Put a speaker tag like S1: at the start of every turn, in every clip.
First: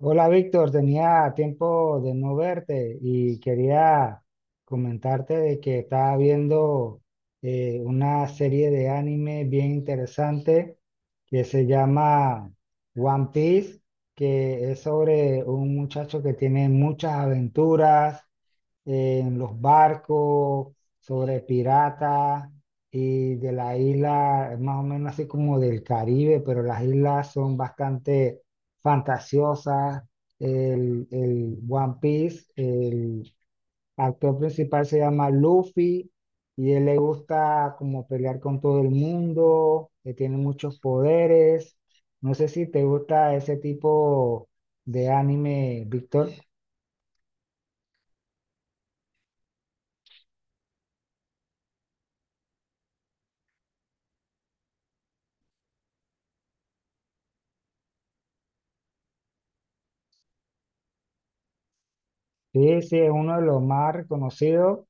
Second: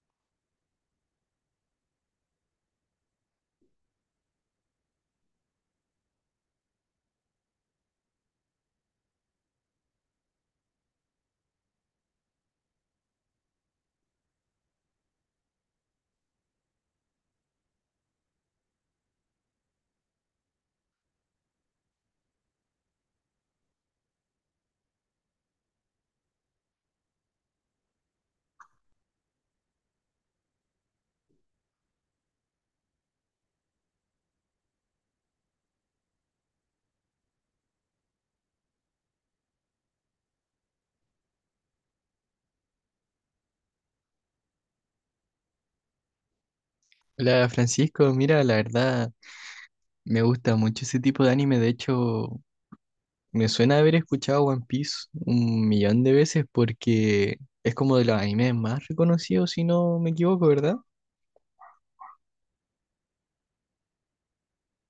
S1: Hola Víctor, tenía tiempo de no verte y quería comentarte de que estaba viendo una serie de anime bien interesante que se llama One Piece, que es sobre un muchacho que tiene muchas aventuras, en los barcos, sobre piratas y de la isla, más o menos así como del Caribe, pero las islas son bastante fantasiosas. El One Piece, el actor principal se llama Luffy y él le gusta como pelear con todo el mundo, que tiene muchos poderes. No sé si te gusta ese tipo de anime, Víctor.
S2: Hola Francisco, mira, la verdad me gusta mucho ese tipo de anime, de hecho me suena haber escuchado One Piece un millón de veces porque es como de los animes más reconocidos, si no me equivoco, ¿verdad?
S1: Sí, sí, es uno de los más reconocidos.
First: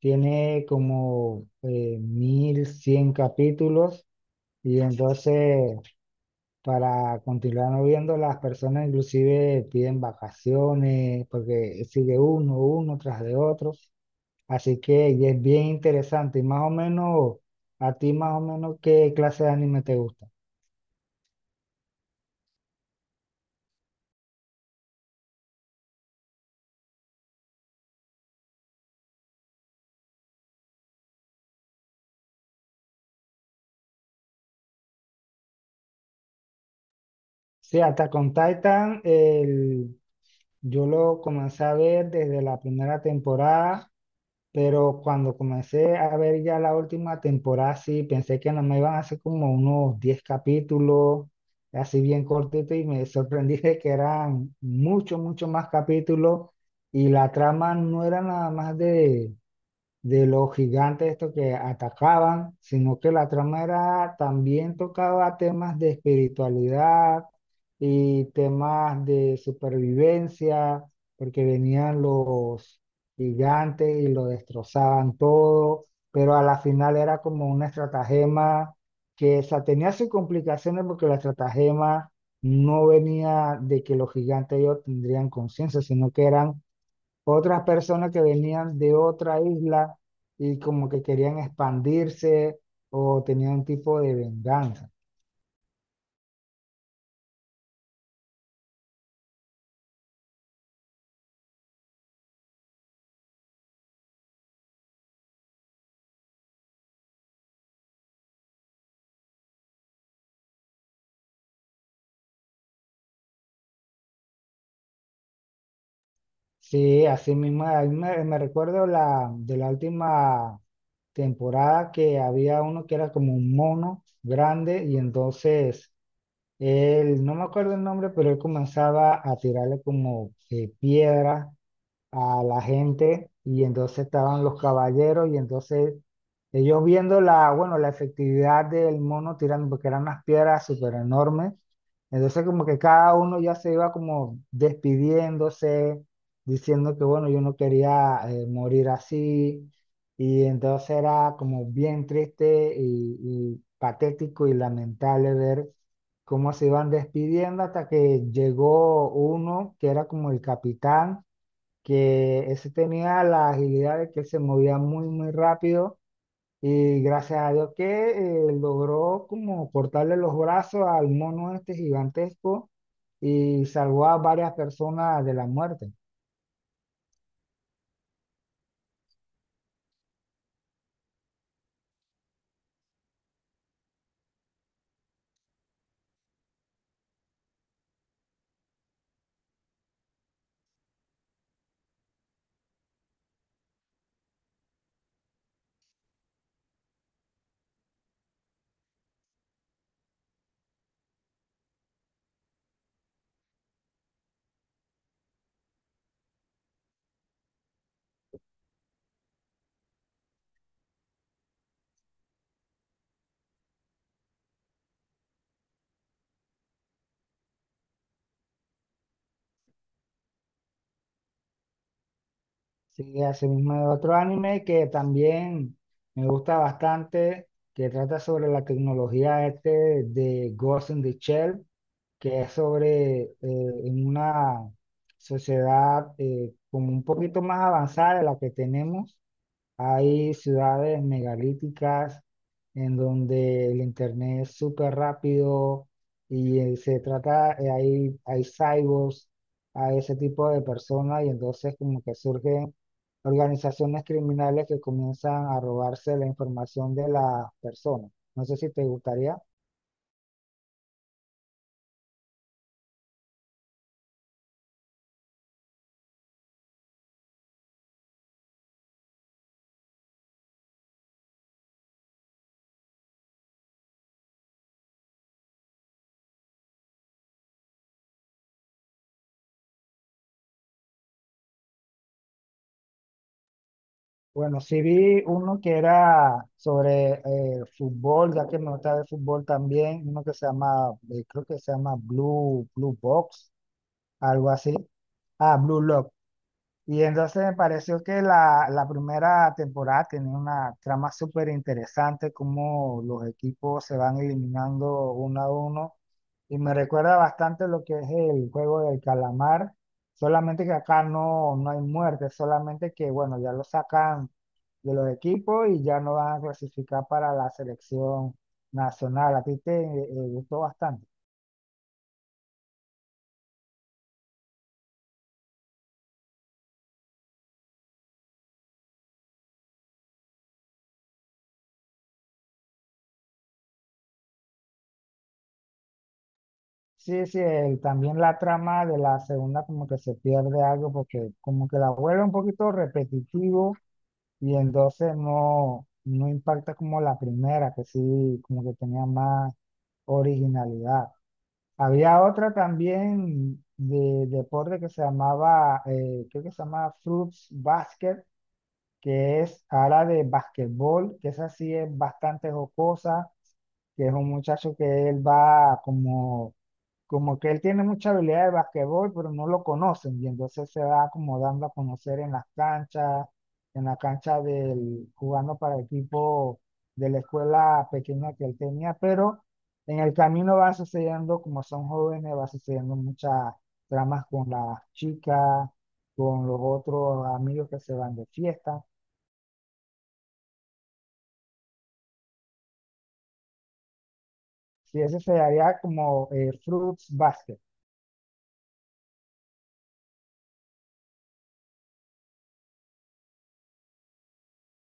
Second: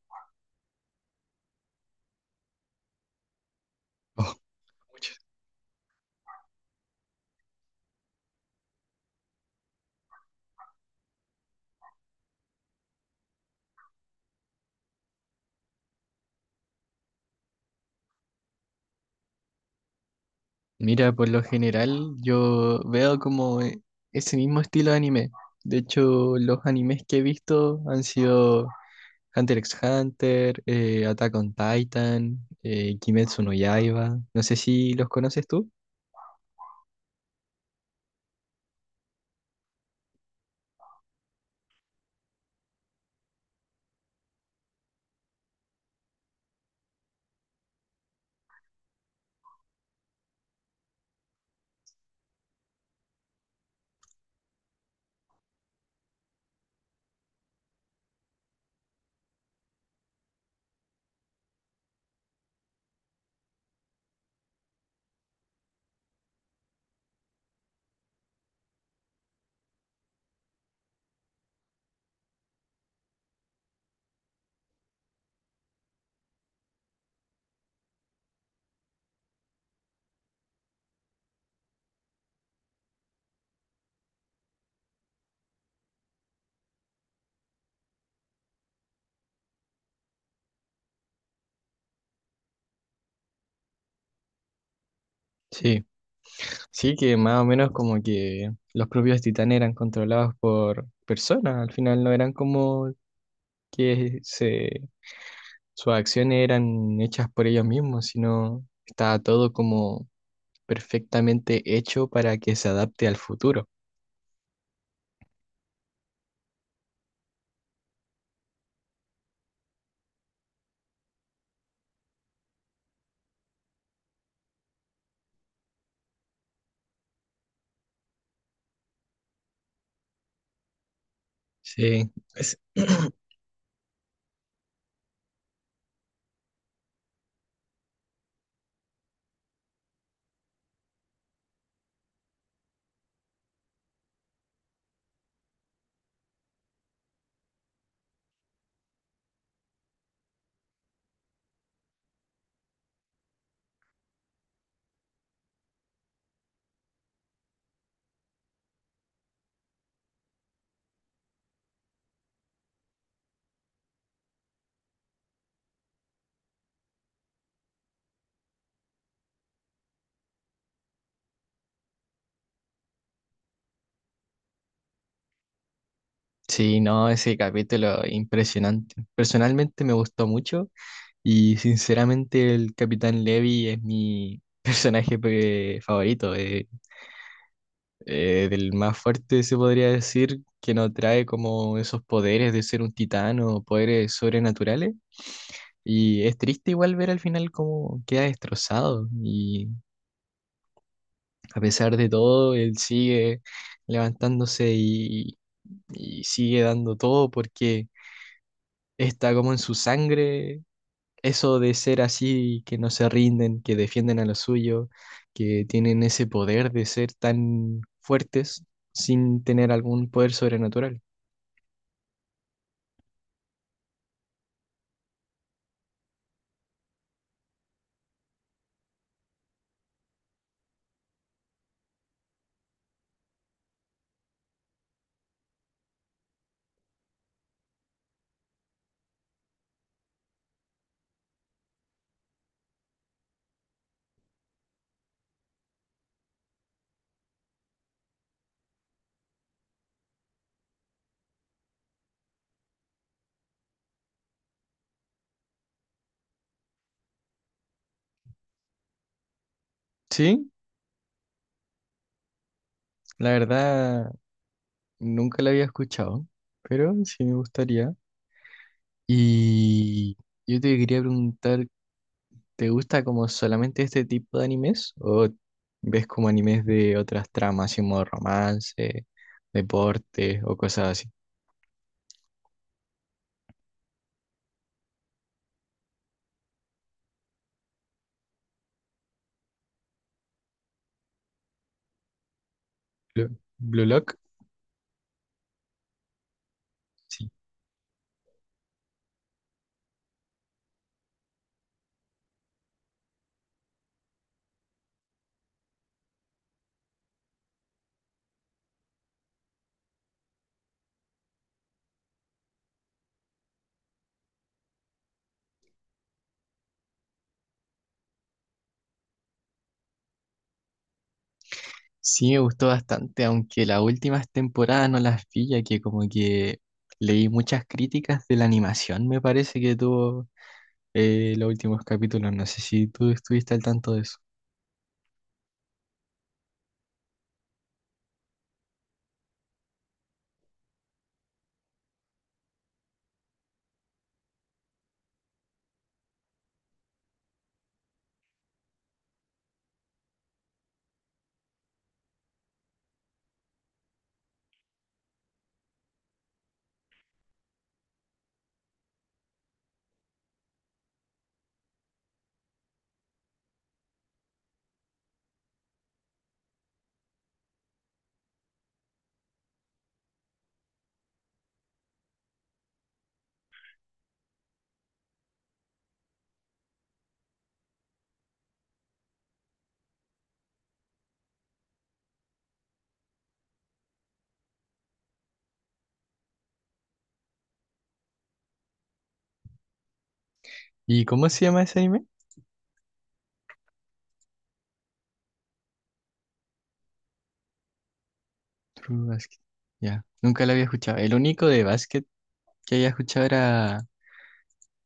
S1: Tiene como 1100 capítulos
S2: Oh,
S1: y
S2: muchas.
S1: entonces para continuar no viendo las personas inclusive piden vacaciones porque sigue uno, uno tras de otro. Así que y es bien interesante y más o menos, a ti más o menos qué clase de anime te gusta.
S2: Mira, por lo general yo veo como ese mismo estilo de anime, de hecho los animes que he visto han sido Hunter x Hunter, Attack on Titan, Kimetsu no Yaiba, no sé si los conoces tú.
S1: Sí, hasta con Titan yo lo comencé a ver desde la primera temporada. Pero cuando comencé a ver ya la última temporada, sí, pensé que no me iban a hacer como unos 10 capítulos, así bien cortito, y me sorprendí de que eran mucho, mucho más capítulos, y la trama no era nada más de los gigantes estos que atacaban, sino que la trama era, también tocaba temas de espiritualidad y temas de supervivencia, porque venían los gigantes y lo destrozaban todo, pero a la final era como una estratagema que o sea, tenía sus complicaciones porque la estratagema no venía de que los gigantes ellos tendrían conciencia, sino que eran otras personas que venían de otra isla y como que querían expandirse o tenían un tipo de venganza.
S2: Sí. Sí, que más o menos como que los propios titanes eran controlados por personas, al final no eran como que se, sus acciones eran hechas por ellos mismos, sino estaba todo como perfectamente hecho para que se adapte al futuro.
S1: Sí, así mismo, a mí me recuerdo la, de la última temporada que había uno que era como un mono grande y entonces él, no me acuerdo el nombre, pero él comenzaba a tirarle como piedras
S2: Sí,
S1: a la gente y entonces estaban los caballeros y entonces ellos viendo la, bueno, la efectividad del mono tirando, porque eran unas piedras súper enormes, entonces como que cada uno ya se iba como despidiéndose, diciendo que bueno, yo no quería morir así y entonces era como bien triste y patético y lamentable ver cómo se iban despidiendo hasta que llegó uno que era como el capitán que ese tenía la agilidad de que se movía muy, muy rápido y gracias a Dios que logró como cortarle los brazos al mono este gigantesco y salvó a varias personas de la muerte.
S2: sí, no, ese capítulo impresionante. Personalmente me gustó mucho y sinceramente el Capitán Levi es mi personaje favorito. Del más fuerte se podría decir, que no trae como esos poderes de ser un titán o poderes sobrenaturales. Y es triste igual ver al final cómo queda destrozado y a pesar de todo, él sigue levantándose y sigue dando todo porque está como en su sangre eso de ser así, que no se rinden, que defienden a lo suyo, que tienen ese poder de ser tan fuertes sin tener algún poder sobrenatural.
S1: Sí, así mismo hay otro anime que también me gusta bastante, que trata sobre la tecnología este de Ghost in the Shell, que es sobre en una sociedad como un poquito más avanzada de la que tenemos. Hay ciudades megalíticas en donde el internet es súper rápido y se trata, hay cyborgs, hay ese tipo de personas y entonces como que surgen organizaciones criminales que comienzan a robarse la información de las personas. No sé si te gustaría.
S2: Sí, la verdad nunca la había escuchado, pero sí me gustaría. Y yo te quería preguntar, ¿te gusta como solamente este tipo de animes o ves como animes de otras tramas, así como romance, deporte o cosas así?
S1: Bueno, sí vi uno que era sobre fútbol, ya que me gusta ver fútbol también, uno que se llama, creo que se llama Blue
S2: Blue,
S1: Box,
S2: Blue Lock,
S1: algo así. Ah, Blue Lock. Y
S2: sí.
S1: entonces me pareció que la primera temporada tenía una trama súper interesante, como los equipos se van eliminando uno a uno. Y me recuerda bastante lo que es el juego del calamar, solamente que acá no hay muerte, solamente que, bueno, ya lo sacan de los equipos y ya no van a clasificar para la selección nacional. A ti te gustó bastante.
S2: Sí me gustó bastante, aunque las últimas temporadas no las vi, ya que como que leí muchas críticas de la animación, me parece que tuvo los últimos capítulos. No sé si tú estuviste al tanto de eso.
S1: Sí, sí, también la trama de la segunda como que se pierde algo porque como que la vuelve un poquito repetitivo y entonces no impacta como la primera, que sí, como que tenía más originalidad. Había otra también de deporte que se llamaba, creo que se llamaba Fruits Basket, que es ala de basquetbol, que esa sí es bastante jocosa, que es un muchacho que él va como, como que él tiene mucha habilidad de basquetbol, pero no lo conocen, y entonces se va como dando a conocer en las canchas, en la cancha del, jugando para el equipo de la escuela pequeña que él tenía, pero en el camino va sucediendo, como son jóvenes, va sucediendo muchas tramas con las chicas, con los otros amigos que se van de fiesta.
S2: ¿Y cómo se llama ese anime?
S1: Sí, ese sería como Fruits Basket.
S2: True Basket. Ya, nunca lo había escuchado. El único de básquet que había escuchado era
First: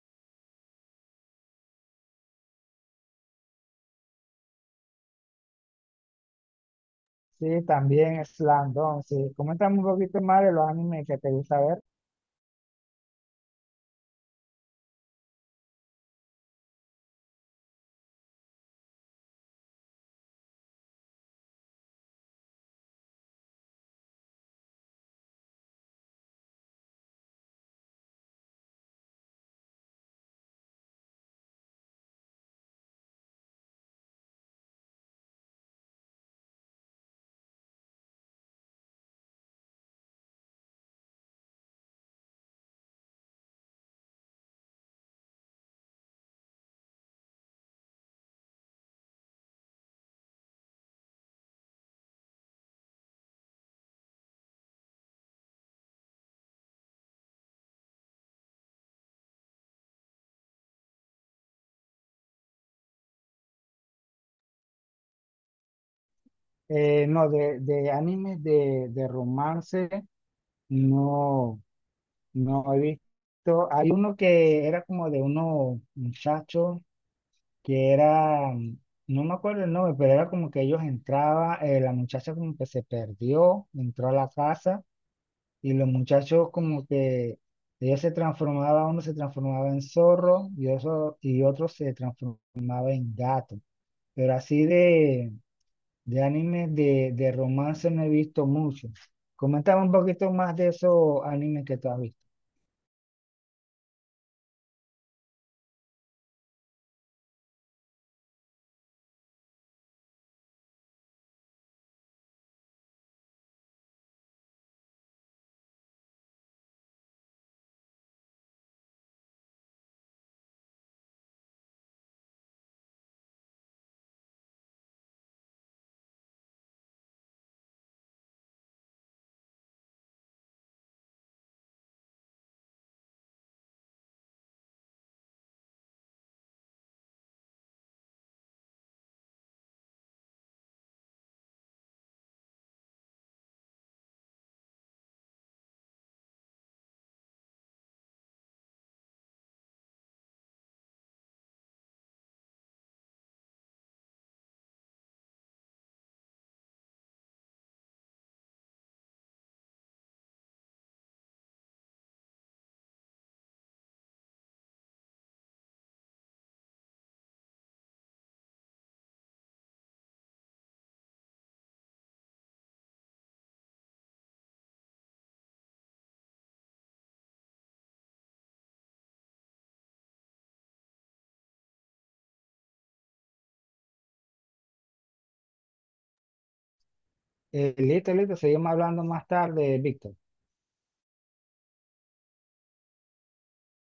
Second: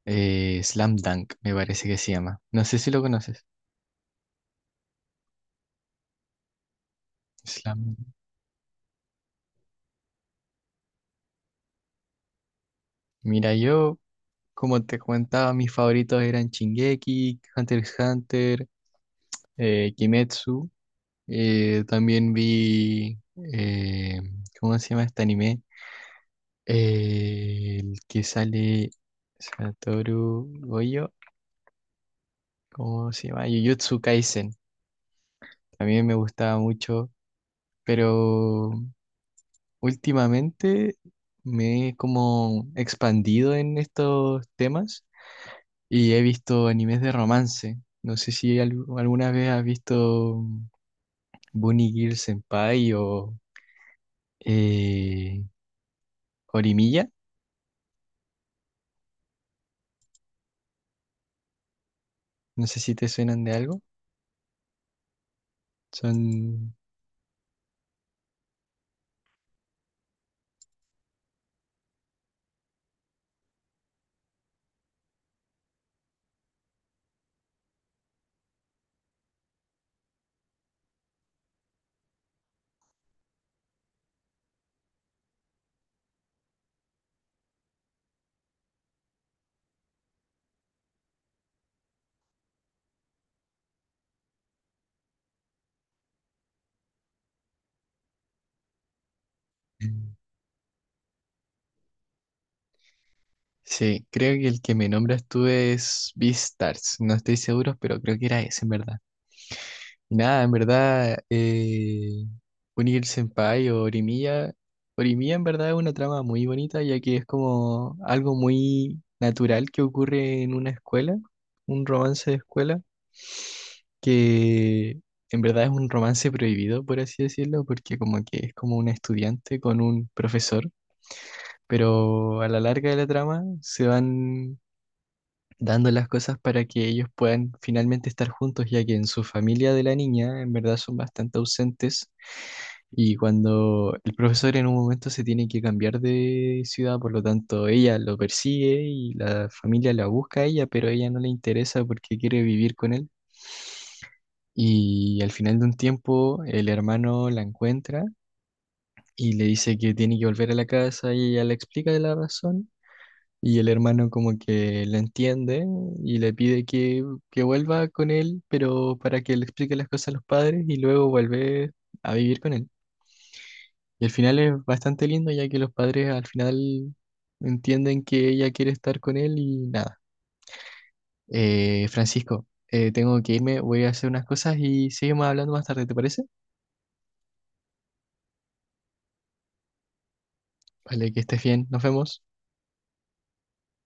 S2: Slam Dunk, me parece que se llama. No sé si lo conoces.
S1: Sí,
S2: Slam.
S1: también Slam Dunk. Sí, coméntame un poquito más de los animes que te gusta ver.
S2: Mira, yo, como te comentaba, mis favoritos eran Shingeki, Hunter x Hunter, Kimetsu. También vi, eh, ¿cómo se llama este anime? El que sale Satoru Goyo, ¿cómo se llama? Jujutsu Kaisen. También me gustaba mucho, pero últimamente me he como expandido en estos temas y he visto animes de romance. No sé si alguna vez has visto Bunny Girl Senpai o eh, Horimiya. No sé si te suenan de algo. Son...
S1: No, de animes de romance, no, no he visto. Hay uno que era como de unos muchachos que era, no me acuerdo el nombre, pero era como que ellos entraban, la muchacha como que se perdió, entró a la casa. Y los muchachos como que ellos se transformaban, uno se transformaba en zorro y otro se transformaba en gato. Pero así de animes de romance no he visto mucho. Coméntame un poquito más de esos animes que tú has visto.
S2: Sí, creo que el que me nombras tú es Beastars. No estoy seguro, pero creo que era ese, en verdad. Y nada, en verdad, Unir Senpai o Orimiya. Orimiya, en verdad, es una trama muy bonita, ya que es como algo muy natural que ocurre en una escuela, un romance de escuela, que en verdad es un romance prohibido, por así decirlo, porque como que es como un estudiante con un profesor. Pero a la larga de la trama se van dando las cosas para que ellos puedan finalmente estar juntos, ya que en su familia de la niña en verdad son bastante ausentes y cuando el profesor en un momento se tiene que cambiar de ciudad, por lo tanto ella lo persigue y la familia la busca a ella, pero a ella no le interesa porque quiere vivir con él y al final de un tiempo el hermano la encuentra. Y le dice que tiene que volver a la casa y ella le explica la razón. Y el hermano como que la entiende y le pide que vuelva con él, pero para que le explique las cosas a los padres y luego vuelve a vivir con él. Y el final es bastante lindo ya que los padres al final entienden que ella quiere estar con él y nada. Francisco, tengo que irme, voy a hacer unas cosas y seguimos hablando más tarde, ¿te parece?
S1: Listo, listo, seguimos hablando más tarde, Víctor.
S2: Vale, que estés bien, nos vemos.